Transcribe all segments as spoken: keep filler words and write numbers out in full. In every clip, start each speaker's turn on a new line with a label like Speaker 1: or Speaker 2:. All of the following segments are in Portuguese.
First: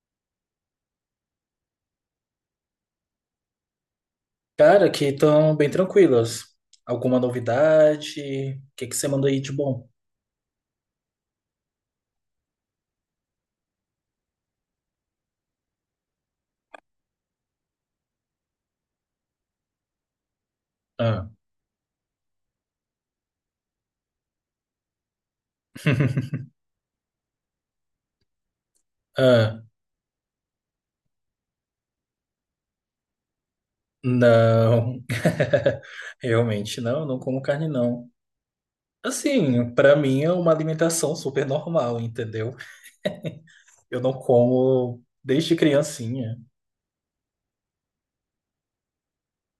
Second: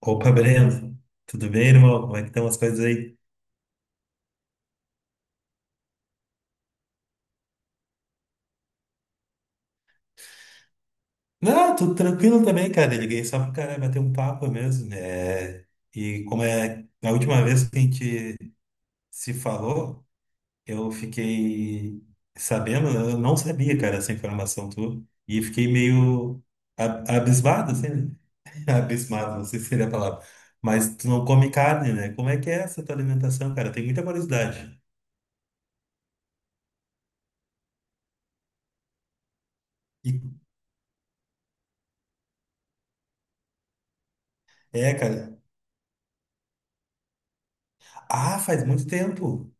Speaker 1: Opa, Breno, tudo bem, irmão? Como é que estão as coisas aí?
Speaker 2: Cara, aqui estão bem tranquilas. Alguma novidade? O que que você mandou aí de bom?
Speaker 1: Não, tudo tranquilo também, cara. Eu liguei só pra cara bater um papo mesmo. É... E como é a última vez que a gente se falou, eu
Speaker 2: Ah,
Speaker 1: fiquei sabendo, né? Eu não sabia, cara, essa informação tua, e fiquei meio a- abismado, assim, né? Abismado, não sei
Speaker 2: ah,
Speaker 1: se seria a palavra. Mas tu não come carne, né? Como é que é essa tua alimentação, cara? Tem muita curiosidade.
Speaker 2: não. Realmente não, não como carne não. Assim, pra mim é
Speaker 1: E-
Speaker 2: uma alimentação super normal, entendeu? Eu não
Speaker 1: É,
Speaker 2: como
Speaker 1: cara.
Speaker 2: desde criancinha.
Speaker 1: Ah, faz muito tempo.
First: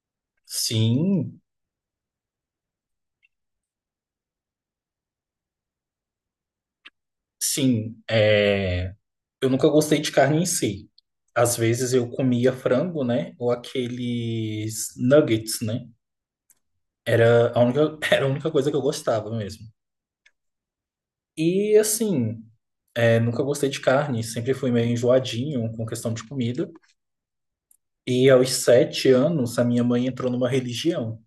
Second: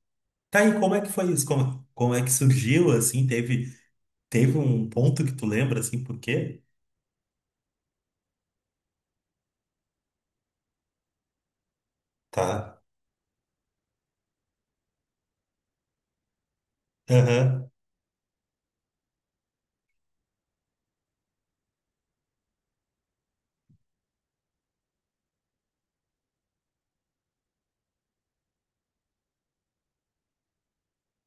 Speaker 1: Tá, e como é que foi
Speaker 2: Sim,
Speaker 1: isso? Como, como é que surgiu, assim? Teve, teve um ponto que tu lembra, assim, por quê?
Speaker 2: sim. É... Eu nunca gostei de carne em si. Às vezes eu comia
Speaker 1: Tá.
Speaker 2: frango, né? Ou aqueles nuggets, né? Era a
Speaker 1: Aham.
Speaker 2: única, era a única coisa que eu gostava mesmo. E assim, é, nunca gostei de carne, sempre fui meio enjoadinho com questão de comida. E aos sete anos, a minha mãe entrou numa religião.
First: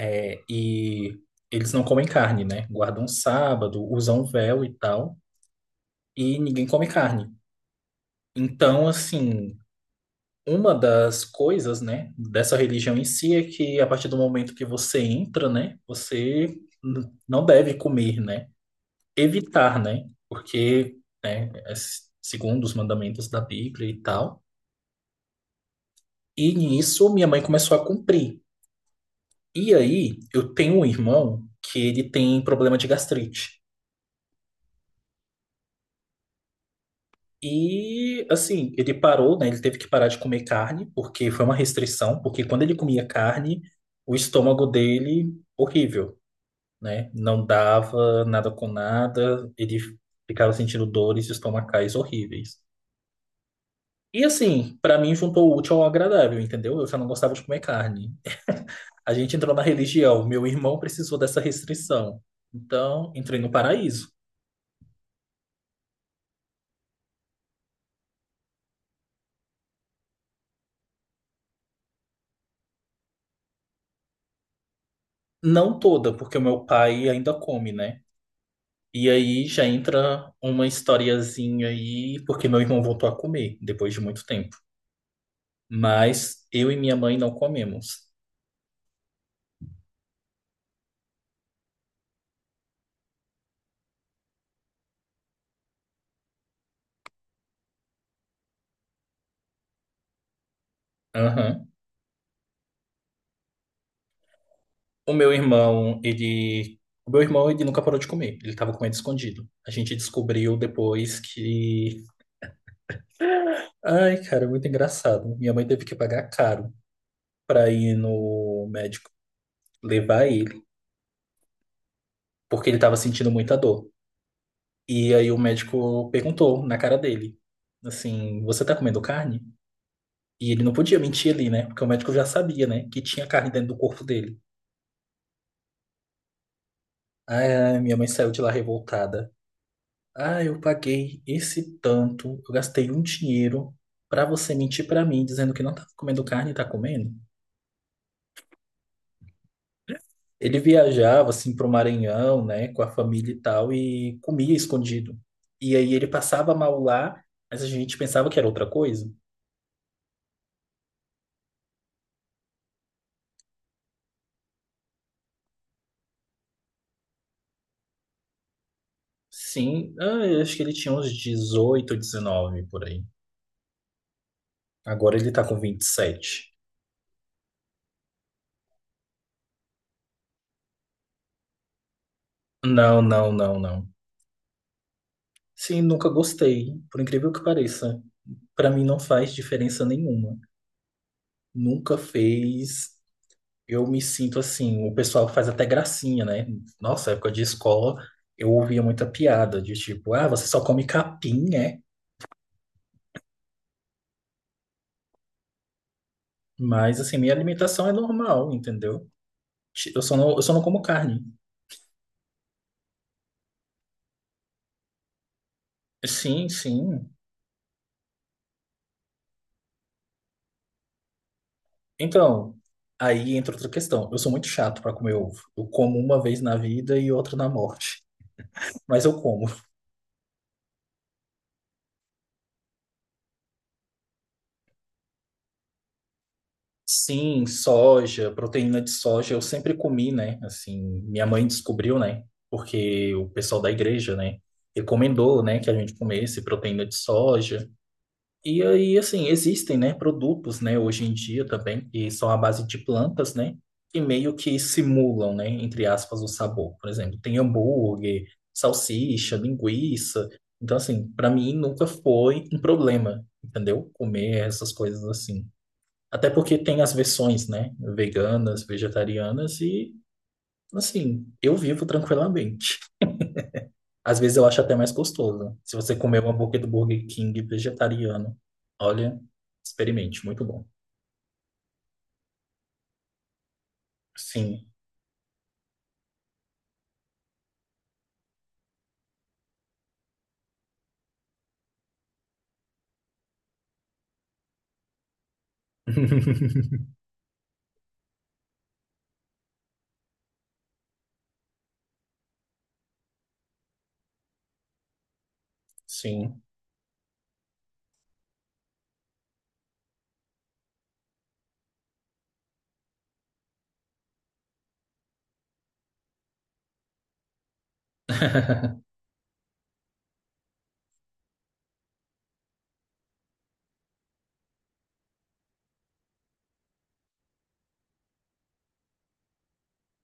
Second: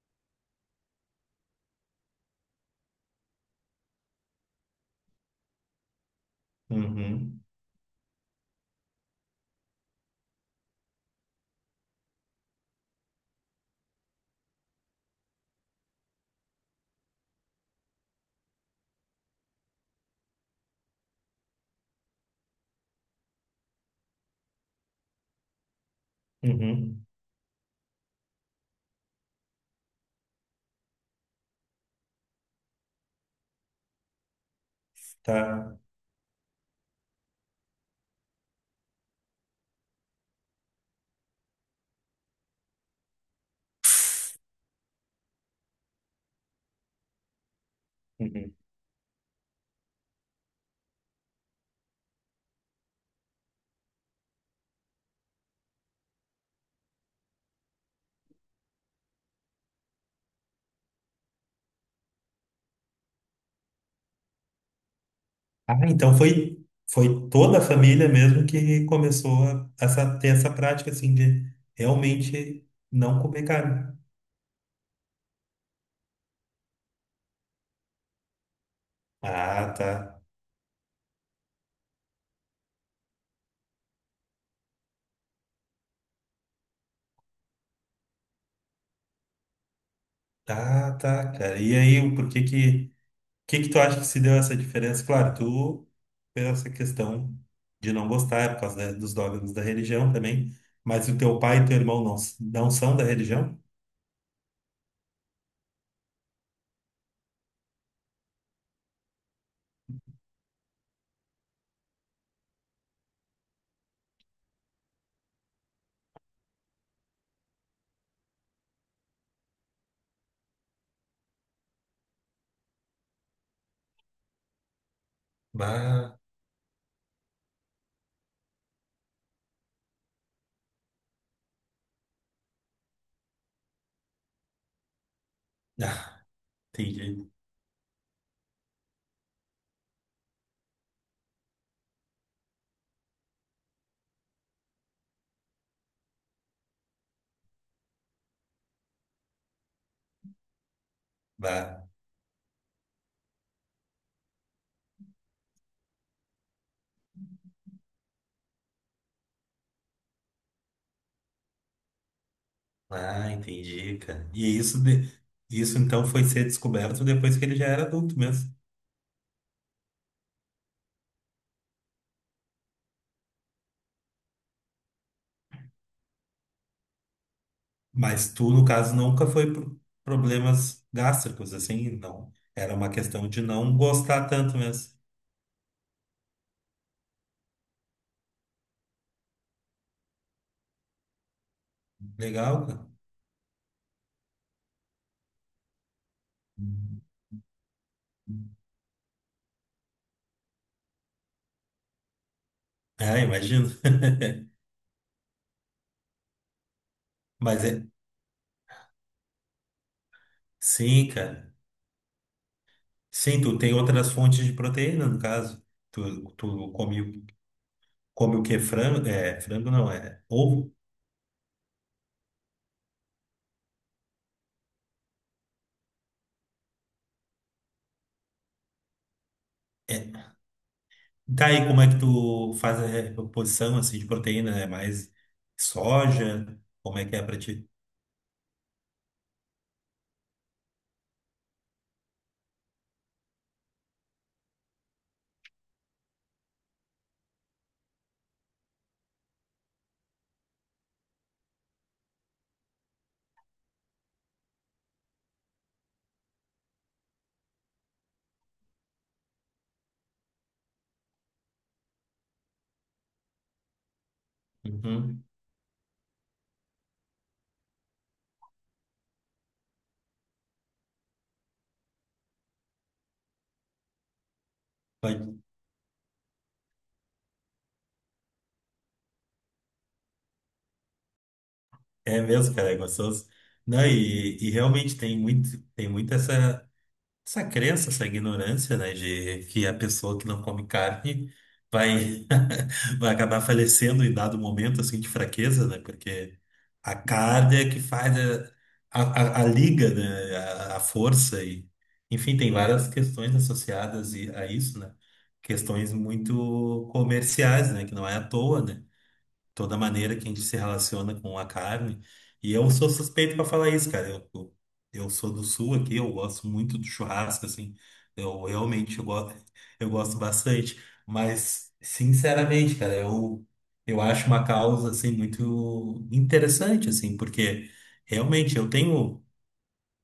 Speaker 2: É, e eles não comem carne, né? Guardam sábado, usam véu e tal, e ninguém come carne.
Speaker 1: Uhum.
Speaker 2: Então, assim, uma das coisas, né, dessa religião em si é que a partir do momento que você entra, né, você n- não deve comer, né? Evitar, né? Porque, né, é segundo os mandamentos da Bíblia e tal. E
Speaker 1: Uhum.
Speaker 2: nisso minha mãe começou a cumprir. E aí eu tenho um irmão que ele tem problema de gastrite.
Speaker 1: Tá.
Speaker 2: E assim, ele parou, né? Ele teve que parar de comer carne, porque foi uma restrição, porque quando ele comia carne, o estômago dele, horrível, né? Não dava nada
Speaker 1: Uhum.
Speaker 2: com nada, ele ficava sentindo dores estomacais horríveis. E assim, pra mim juntou o útil ao agradável, entendeu? Eu já não gostava de comer carne. A gente entrou na religião, meu irmão precisou dessa restrição. Então, entrei no paraíso.
Speaker 1: Ah, então foi, foi, toda a família mesmo que começou a, essa, ter essa prática, assim, de realmente não comer carne.
Speaker 2: Não toda, porque o meu pai ainda come, né? E aí já
Speaker 1: Ah, tá.
Speaker 2: entra uma historiazinha aí, porque meu irmão voltou a comer depois de muito tempo. Mas eu e minha mãe não comemos.
Speaker 1: Ah, tá, cara. E aí, o porquê que... que que tu acha que se deu essa diferença? Claro, tu, pela essa questão de não gostar, é por causa da- dos dogmas da religião também, mas o teu pai e
Speaker 2: Aham.
Speaker 1: teu irmão não, s- não são da religião?
Speaker 2: O meu irmão, ele. O meu irmão, ele nunca parou de comer. Ele tava comendo escondido. A gente descobriu depois que Ai, cara, muito engraçado. Minha mãe teve que pagar caro pra ir no médico levar ele, porque ele tava sentindo muita dor. E aí o médico
Speaker 1: Bah,
Speaker 2: perguntou na cara dele, assim, você tá comendo carne? E ele não podia mentir ali, né? Porque o médico já sabia, né, que tinha carne dentro do corpo dele.
Speaker 1: ah, entendi.
Speaker 2: Ai, minha mãe saiu de lá revoltada. Ah, eu paguei esse tanto, eu gastei um dinheiro pra você mentir pra mim dizendo que não tava comendo carne e tá comendo. Ele viajava assim para o
Speaker 1: Bah,
Speaker 2: Maranhão, né, com a família e tal, e comia escondido. E aí ele passava mal lá, mas a gente pensava que era outra coisa.
Speaker 1: ah, entendi, cara. E isso, de, isso então foi ser descoberto depois que ele já era adulto mesmo.
Speaker 2: Sim, ah, eu acho que ele tinha uns dezoito, dezenove por aí. Agora ele tá com vinte e sete.
Speaker 1: Mas tu, no caso, nunca foi por problemas gástricos, assim, não. Era uma
Speaker 2: Não,
Speaker 1: questão
Speaker 2: não,
Speaker 1: de
Speaker 2: não,
Speaker 1: não
Speaker 2: não.
Speaker 1: gostar tanto mesmo.
Speaker 2: Sim, nunca gostei, por incrível que pareça. Para mim não faz diferença nenhuma. Nunca
Speaker 1: Legal, cara.
Speaker 2: fez. Eu me sinto assim, o pessoal faz até gracinha, né?
Speaker 1: Uhum.
Speaker 2: Nossa, época de escola, eu ouvia muita piada de tipo, ah, você só come capim, né?
Speaker 1: Ah, imagino.
Speaker 2: Mas assim, minha
Speaker 1: Mas é.
Speaker 2: alimentação é normal, entendeu? Eu só não, eu só não como
Speaker 1: Sim,
Speaker 2: carne.
Speaker 1: cara. Sim, tu tem outras fontes de proteína, no caso. Tu,
Speaker 2: Sim,
Speaker 1: tu come,
Speaker 2: sim.
Speaker 1: o- come o que? Frango? É, frango não, é ovo.
Speaker 2: Então, aí entra outra questão. Eu sou muito chato para comer ovo. Eu como uma vez na vida e outra na morte. Mas eu como.
Speaker 1: É. Tá aí, como é que tu faz a reposição assim, de proteína? É mais soja? Como é que é pra
Speaker 2: Sim,
Speaker 1: ti?
Speaker 2: soja, proteína de soja, eu sempre comi, né? Assim, minha mãe descobriu, né? Porque o pessoal da igreja, né, recomendou, né, que a gente comesse proteína de soja. E aí, assim, existem, né, produtos, né, hoje em dia também, que são à base de plantas, né, que meio que simulam, né, entre aspas, o sabor. Por exemplo, tem hambúrguer, salsicha, linguiça. Então, assim, para mim nunca foi um problema, entendeu? Comer essas coisas
Speaker 1: Uhum.
Speaker 2: assim. Até porque tem as versões, né? Veganas, vegetarianas e, assim, eu vivo tranquilamente. Às vezes eu acho até mais
Speaker 1: Pode-
Speaker 2: gostoso. Se você comer um hambúrguer do Burger King vegetariano, olha, experimente, muito bom.
Speaker 1: É mesmo, cara, é gostoso. Não, e, e
Speaker 2: Sim.
Speaker 1: realmente tem muito, tem muito essa, essa crença, essa ignorância, né, de que a pessoa que não come carne vai. Vai acabar falecendo em dado momento assim de fraqueza, né? Porque a carga é que faz a, a, a liga, né? A, a força e enfim, tem várias questões associadas e- a isso, né? Questões
Speaker 2: Sim.
Speaker 1: muito comerciais, né? Que não é à toa, né? Toda a maneira que a gente se relaciona com a carne. E eu sou suspeito para falar isso, cara. Eu, eu, eu sou do sul aqui, eu gosto muito do churrasco, assim. Eu realmente eu gosto, eu gosto bastante. Mas, sinceramente, cara, eu, eu acho uma causa, assim, muito interessante, assim, porque realmente eu tenho.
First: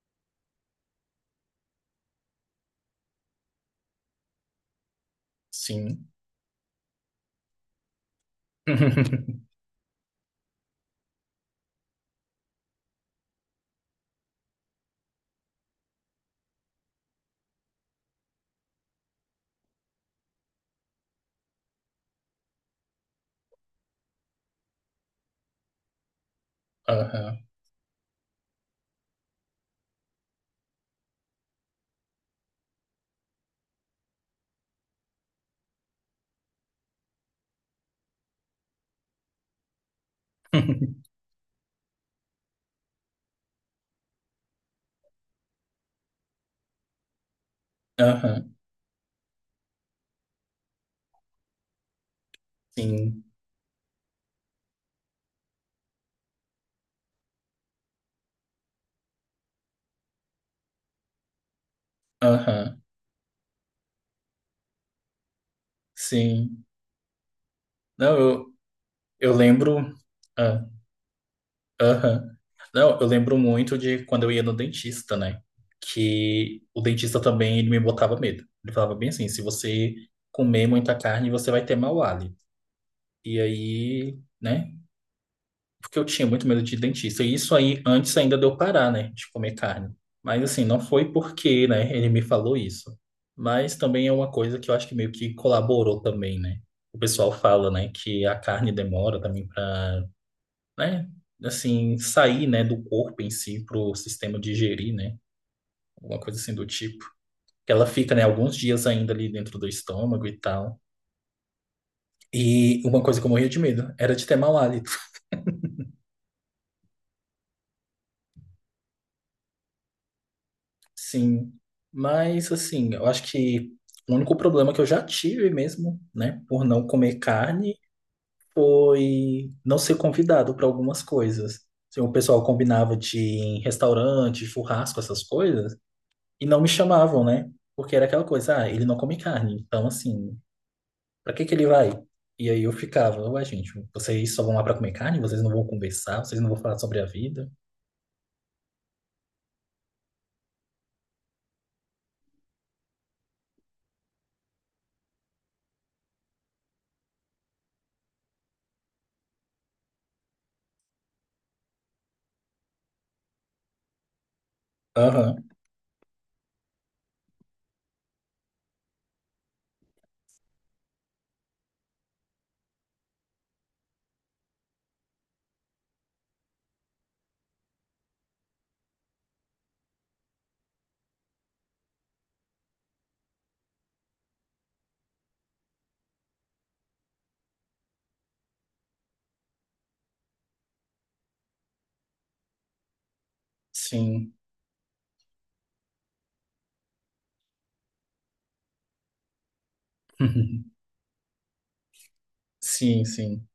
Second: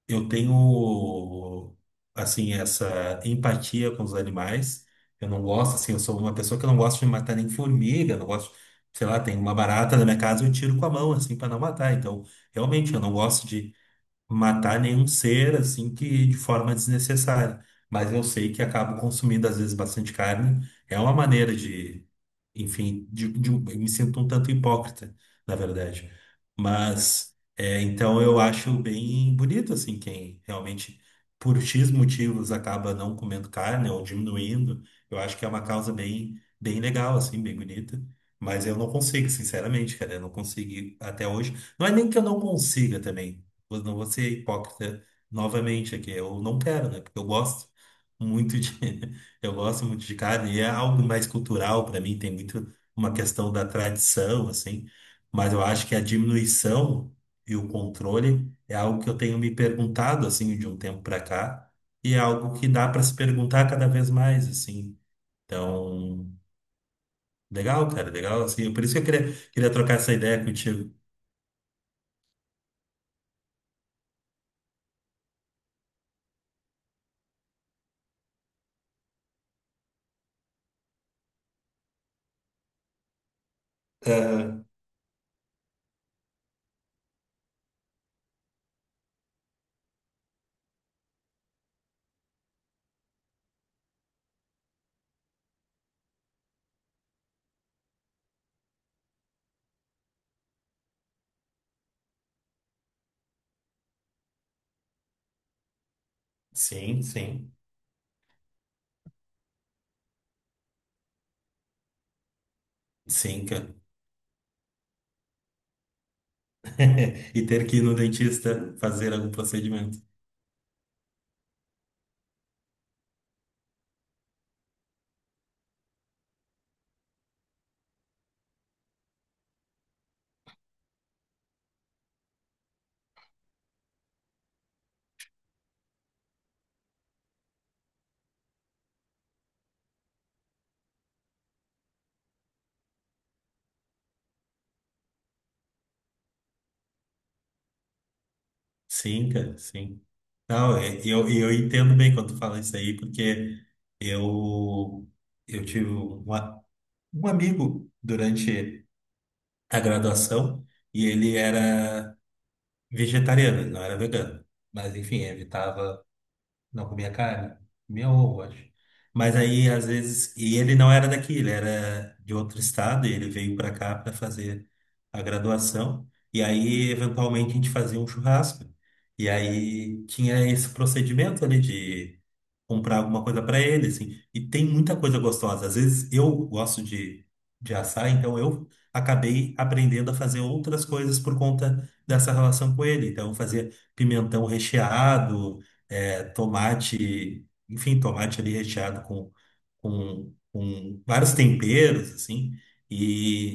Speaker 1: Eu tenho, assim, essa empatia com os animais. Eu não gosto, assim, eu
Speaker 2: Sim.
Speaker 1: sou uma pessoa que não gosta de matar nem formiga, não gosto, sei lá, tem uma barata na minha casa, eu tiro com a mão, assim, para não matar. Então, realmente, eu não gosto de matar nenhum ser assim que de forma desnecessária. Mas eu sei que acabo consumindo às vezes bastante carne. É uma maneira de, enfim, de, de- um, eu me sinto um tanto hipócrita, na verdade. Mas
Speaker 2: Aham.
Speaker 1: é, então eu acho bem bonito assim quem realmente por X motivos acaba não comendo carne ou diminuindo. Eu acho que é uma causa bem bem legal assim, bem bonita. Mas eu não consigo, sinceramente, cara, eu não consegui até hoje. Não é nem que eu não consiga também vou- não vou ser hipócrita novamente aqui. Eu não quero, né? Porque eu gosto
Speaker 2: Aham.
Speaker 1: muito de, eu gosto muito de carne. E é algo mais cultural para mim, tem muito uma
Speaker 2: Sim.
Speaker 1: questão da tradição, assim. Mas eu acho que a diminuição e o controle é algo que eu tenho me perguntado, assim, de um tempo para cá. E é algo que
Speaker 2: Aham.
Speaker 1: dá para se perguntar cada vez mais, assim. Então,
Speaker 2: Sim.
Speaker 1: legal, cara,
Speaker 2: Não,
Speaker 1: legal,
Speaker 2: eu,
Speaker 1: assim. Por isso que eu queria,
Speaker 2: eu
Speaker 1: queria
Speaker 2: lembro.
Speaker 1: trocar essa ideia
Speaker 2: Ah,
Speaker 1: contigo.
Speaker 2: aham. Não, eu lembro muito de quando eu ia no dentista, né? Que o dentista também ele me botava medo. Ele falava bem assim, se você comer muita carne, você vai ter mau hálito. E aí,
Speaker 1: Ah,
Speaker 2: né? Porque eu tinha muito medo de dentista. E isso aí, antes ainda de eu parar, né? De comer carne. Mas assim, não foi porque, né? Ele me falou isso. Mas também é uma coisa que eu acho que meio que colaborou também, né? O pessoal fala, né? Que a carne demora também para né? Assim, sair, né, do corpo em si para o sistema digerir, né? Alguma coisa assim do
Speaker 1: sim,
Speaker 2: tipo.
Speaker 1: sim.
Speaker 2: Que ela fica, né, alguns dias ainda ali dentro do estômago e tal. E uma coisa que eu
Speaker 1: Sim,
Speaker 2: morria de
Speaker 1: cara.
Speaker 2: medo era de ter mau hálito.
Speaker 1: E ter que ir no dentista fazer algum procedimento.
Speaker 2: Sim. Mas, assim, eu acho que o único problema que eu já tive mesmo, né, por não comer carne, foi não ser convidado para algumas coisas. Assim, o pessoal combinava de ir em restaurante, churrasco, essas coisas. E não me chamavam, né? Porque era aquela coisa, ah, ele não come carne, então assim, pra que que ele vai? E aí eu ficava, ué, gente, vocês só vão lá pra comer carne? Vocês não vão conversar? Vocês não vão falar sobre a vida?
Speaker 1: Sim, cara, sim. Não, é- eu, eu entendo bem quando tu fala isso aí, porque eu, eu tive uma- um amigo durante a graduação e ele era vegetariano, ele não era vegano. Mas, enfim,
Speaker 2: Aham,
Speaker 1: evitava Não comia carne? Comia ovo, acho. Mas aí, às vezes. E ele não era daqui, ele era de outro estado, e ele veio pra cá pra fazer a graduação. E aí, eventualmente, a gente fazia um churrasco. E aí tinha esse procedimento ali de comprar alguma coisa para ele, assim. E tem muita coisa gostosa. Às vezes eu gosto de, de assar, então eu acabei aprendendo a fazer outras coisas por conta dessa relação com ele. Então eu fazia
Speaker 2: sim.
Speaker 1: pimentão recheado, eh, tomate, enfim, tomate ali recheado com, com, com vários temperos, assim.
Speaker 2: Sim, sim.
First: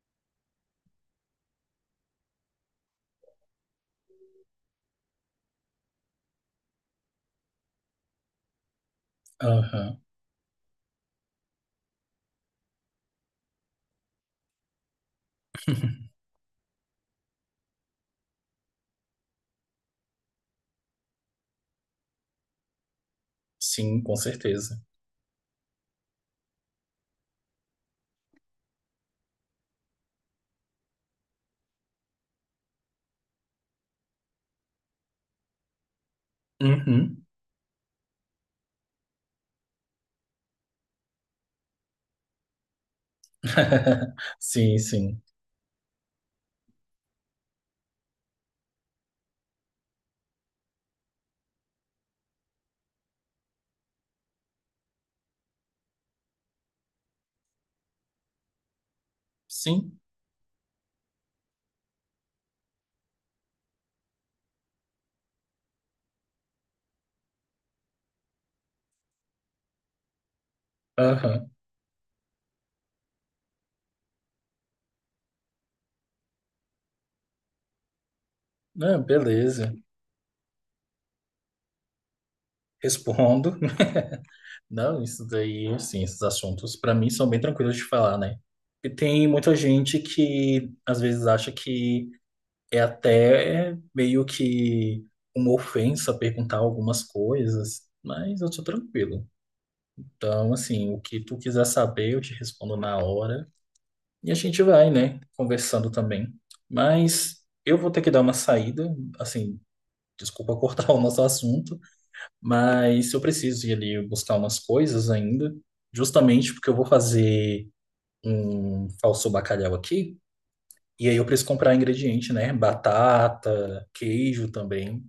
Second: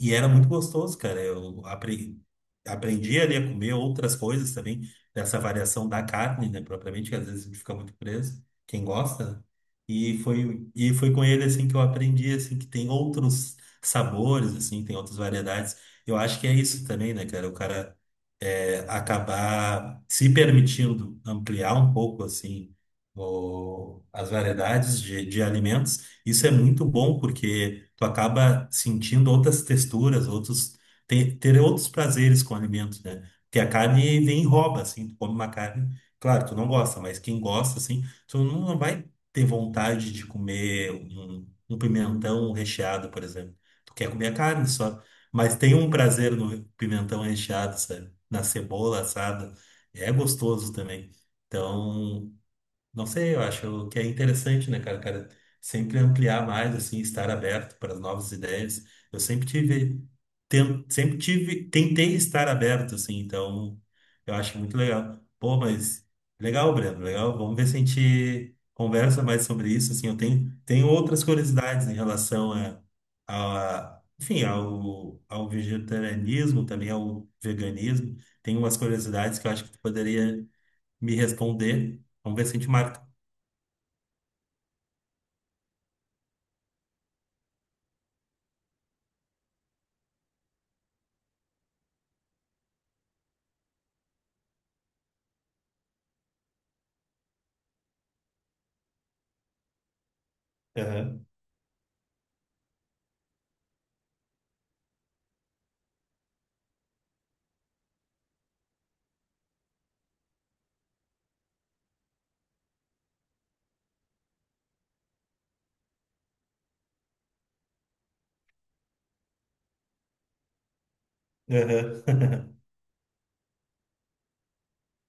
Speaker 1: E era muito gostoso, cara. Eu apre- aprendi ali a comer outras coisas também, dessa variação da carne, né, propriamente, que às vezes a gente fica muito preso, quem gosta, né?
Speaker 2: Aham,
Speaker 1: E foi, e foi com ele, assim, que eu aprendi, assim, que tem outros sabores, assim, tem outras variedades. Eu acho que é isso também, né, cara? O cara é, acabar se permitindo ampliar um pouco, assim,
Speaker 2: sim,
Speaker 1: o-
Speaker 2: com
Speaker 1: as
Speaker 2: certeza.
Speaker 1: variedades de, de alimentos. Isso é muito bom, porque tu acaba sentindo outras texturas, outros ter, ter outros prazeres com o alimento, né? Porque a carne vem e rouba, assim, tu come uma carne, claro, tu não gosta, mas
Speaker 2: Uhum.
Speaker 1: quem gosta, assim, tu não não vai ter vontade de comer um, um pimentão recheado, por exemplo. Tu quer comer a carne
Speaker 2: Sim,
Speaker 1: só,
Speaker 2: sim.
Speaker 1: mas tem um prazer no pimentão recheado, sabe? Na cebola assada, é gostoso também. Então, não sei, eu acho que é interessante, né, cara, cara, sempre ampliar mais, assim, estar aberto para as novas ideias. Eu sempre
Speaker 2: Sim,
Speaker 1: tive, ten- sempre tive, tentei estar aberto, assim, então eu acho muito legal. Pô, mas legal, Breno, legal. Vamos ver se a gente conversa mais sobre isso, assim, eu tenho, tenho outras
Speaker 2: aham.
Speaker 1: curiosidades em relação a, a enfim, ao, ao vegetarianismo, também ao veganismo. Tem umas
Speaker 2: Ah,
Speaker 1: curiosidades que eu acho que
Speaker 2: beleza.
Speaker 1: tu poderia me responder. Vamos ver se a gente marca
Speaker 2: Respondo. Não, isso daí, assim, esses assuntos para mim são bem tranquilos de falar, né? E tem muita gente que às vezes acha que é até meio que uma ofensa perguntar algumas coisas, mas eu sou tranquilo. Então, assim, o que
Speaker 1: Aham,
Speaker 2: tu quiser saber, eu te respondo na hora e a gente vai, né, conversando também. Mas eu vou ter que dar uma saída, assim, desculpa cortar o nosso assunto, mas eu preciso ir ali buscar umas coisas ainda, justamente porque eu vou fazer um falso bacalhau aqui. E aí eu preciso comprar
Speaker 1: aham.
Speaker 2: ingrediente, né? Batata, queijo também.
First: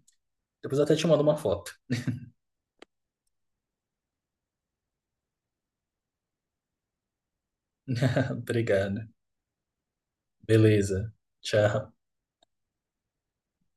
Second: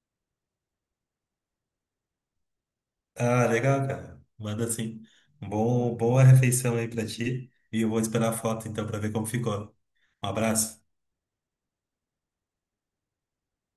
Speaker 2: Depois eu até te mando uma foto.
Speaker 1: Ah, legal, cara. Manda sim. Bom, boa refeição aí pra ti. E eu vou esperar a foto então pra
Speaker 2: Obrigado.
Speaker 1: ver como ficou. Um abraço.
Speaker 2: Beleza. Tchau.